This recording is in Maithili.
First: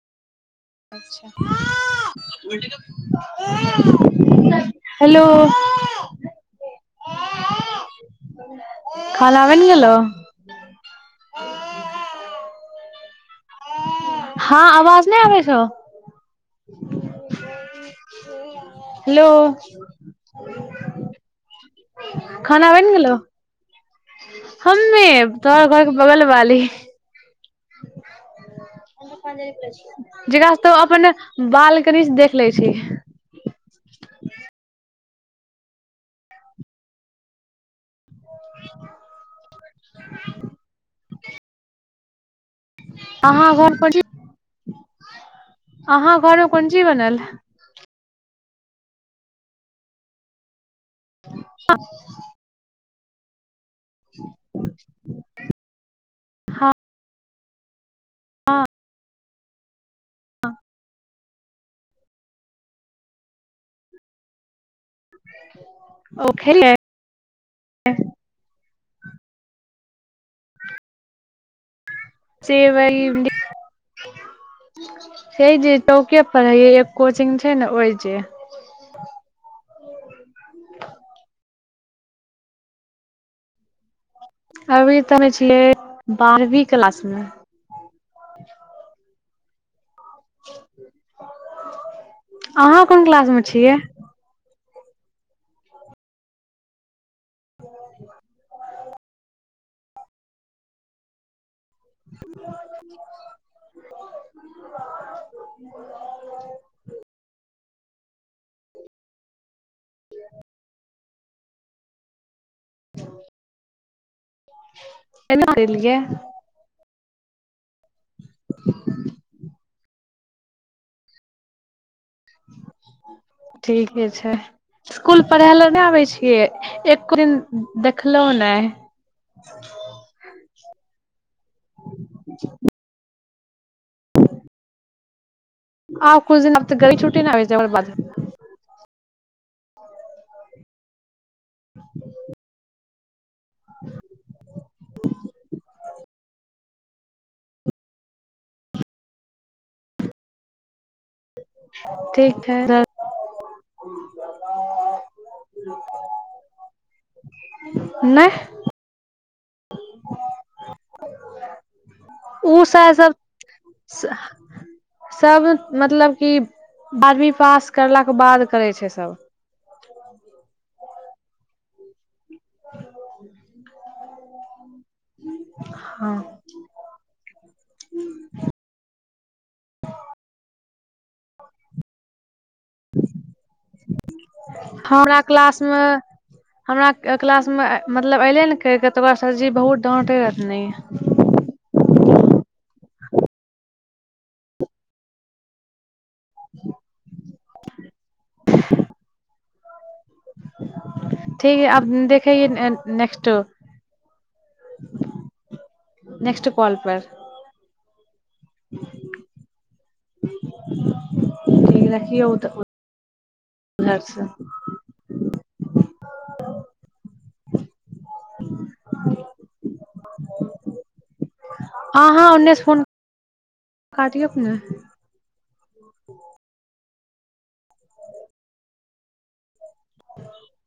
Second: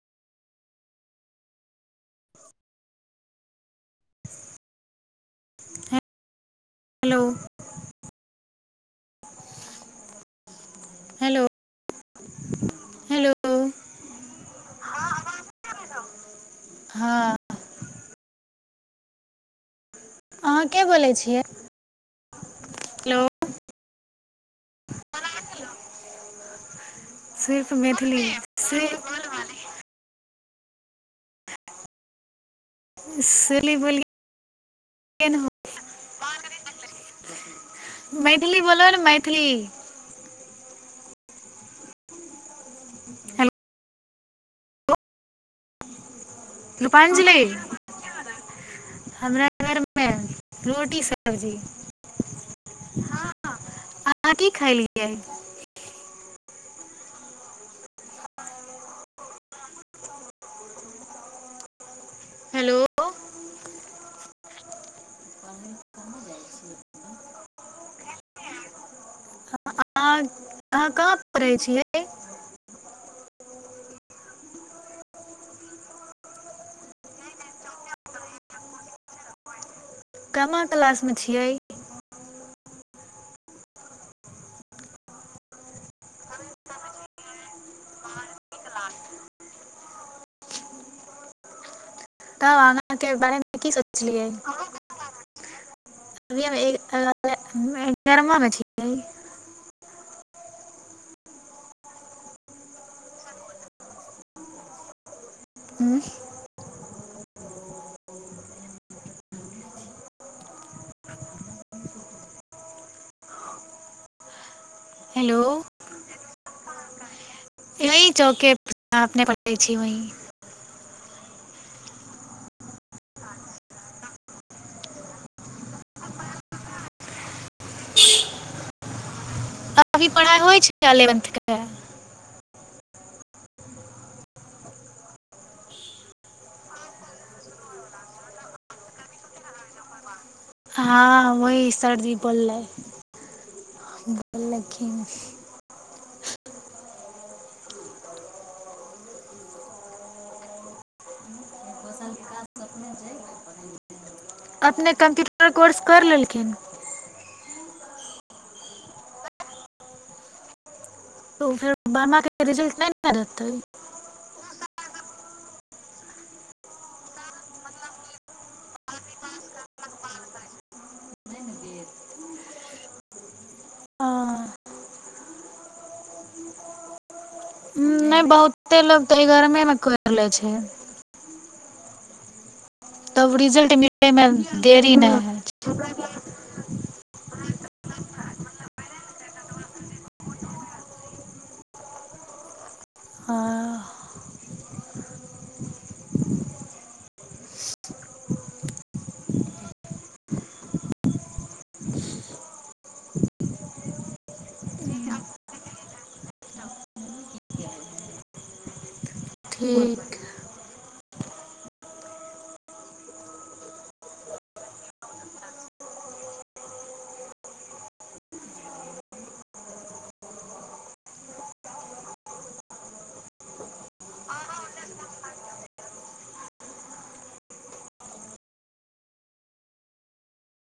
अच्छा [unintelligible] [inaudible] हेलो हेलो खाना बनि गेलौ हेलो हेलो हँ आवाज नहि आबै छौ हँ हेलो अहाँ के बोलै छियै हेलो हममे तोहर घरके बगलवाली। सिर्फ मैथिली सिर्फ जेकरा स तों अपने बालकनीसँ देख लै छिहीं शली बलि [unintelligible] मैथिली बोलो ने मैथिली। अहाँ हेलो घर पर अहाँ आरो कोनो चीज बनल रूपांजलि हमरा घरमे रोटी सब्जी हँ अहाँ की खैलियै। हँ हेलो [unintelligible] त [unintelligible] अहाँ-अहाँ कहाँ पढ़ै छियै। से वही से जे चौके पर हइ कोचिंग छै ने ओहि जे। केमा क्लासमे छियै अभी तऽ हमे छियै बारहवीं क्लास मे। [unintelligible] तब अहाँ कोन आगाँके क्लास मे बारेमे की छियै सोचलियै [unintelligible] हमें एगरमा मे छी नहि [unintelligible] [unintelligible] हेलो केना क एलियै ई चौके पर जहाँ अपने पढ़ै छी वहीं ठीके छै स्कूल पढ़ै लए नहि आबै छियै एको दिन देखलहुँ नहि। अभी पढ़ाइ होइ छै एलेवन्थ के त [unintelligible] ठ [unintelligible] आ कुछ दिन आब त घरे छुट्टी नहि आ छै हमर बाजब इ सरजी बोललयै बोललखिन ठीक हइ रख अपने कम्प्यूटर कोर्स कर लेलखिन नहि तऽ फेर बारहमाके ओ रिजल्ट सा नहि ने देतै सभ मतलब की बारहवीं पास करलाके बाद करै छैय सभ हँ हाँ नहि बहुते लोग तऽ एगरमे मे कर लेय छैय तब रिजल्ट मिले में देरी नै हमरा होइ क्लास छैय म-मतलब ऐलैलकै ततबा सरजी बहुत डांटैय रहथिन छै हँ [unintelligible] ठीक है अब देखैय नेस्ट नेस्ट कॉल पर [unintelligible] ठीक ठीक रखियौ उध-उधर से ह [unintelligible] अहाँ उनने से फोन कटियौक ने [unintelligible]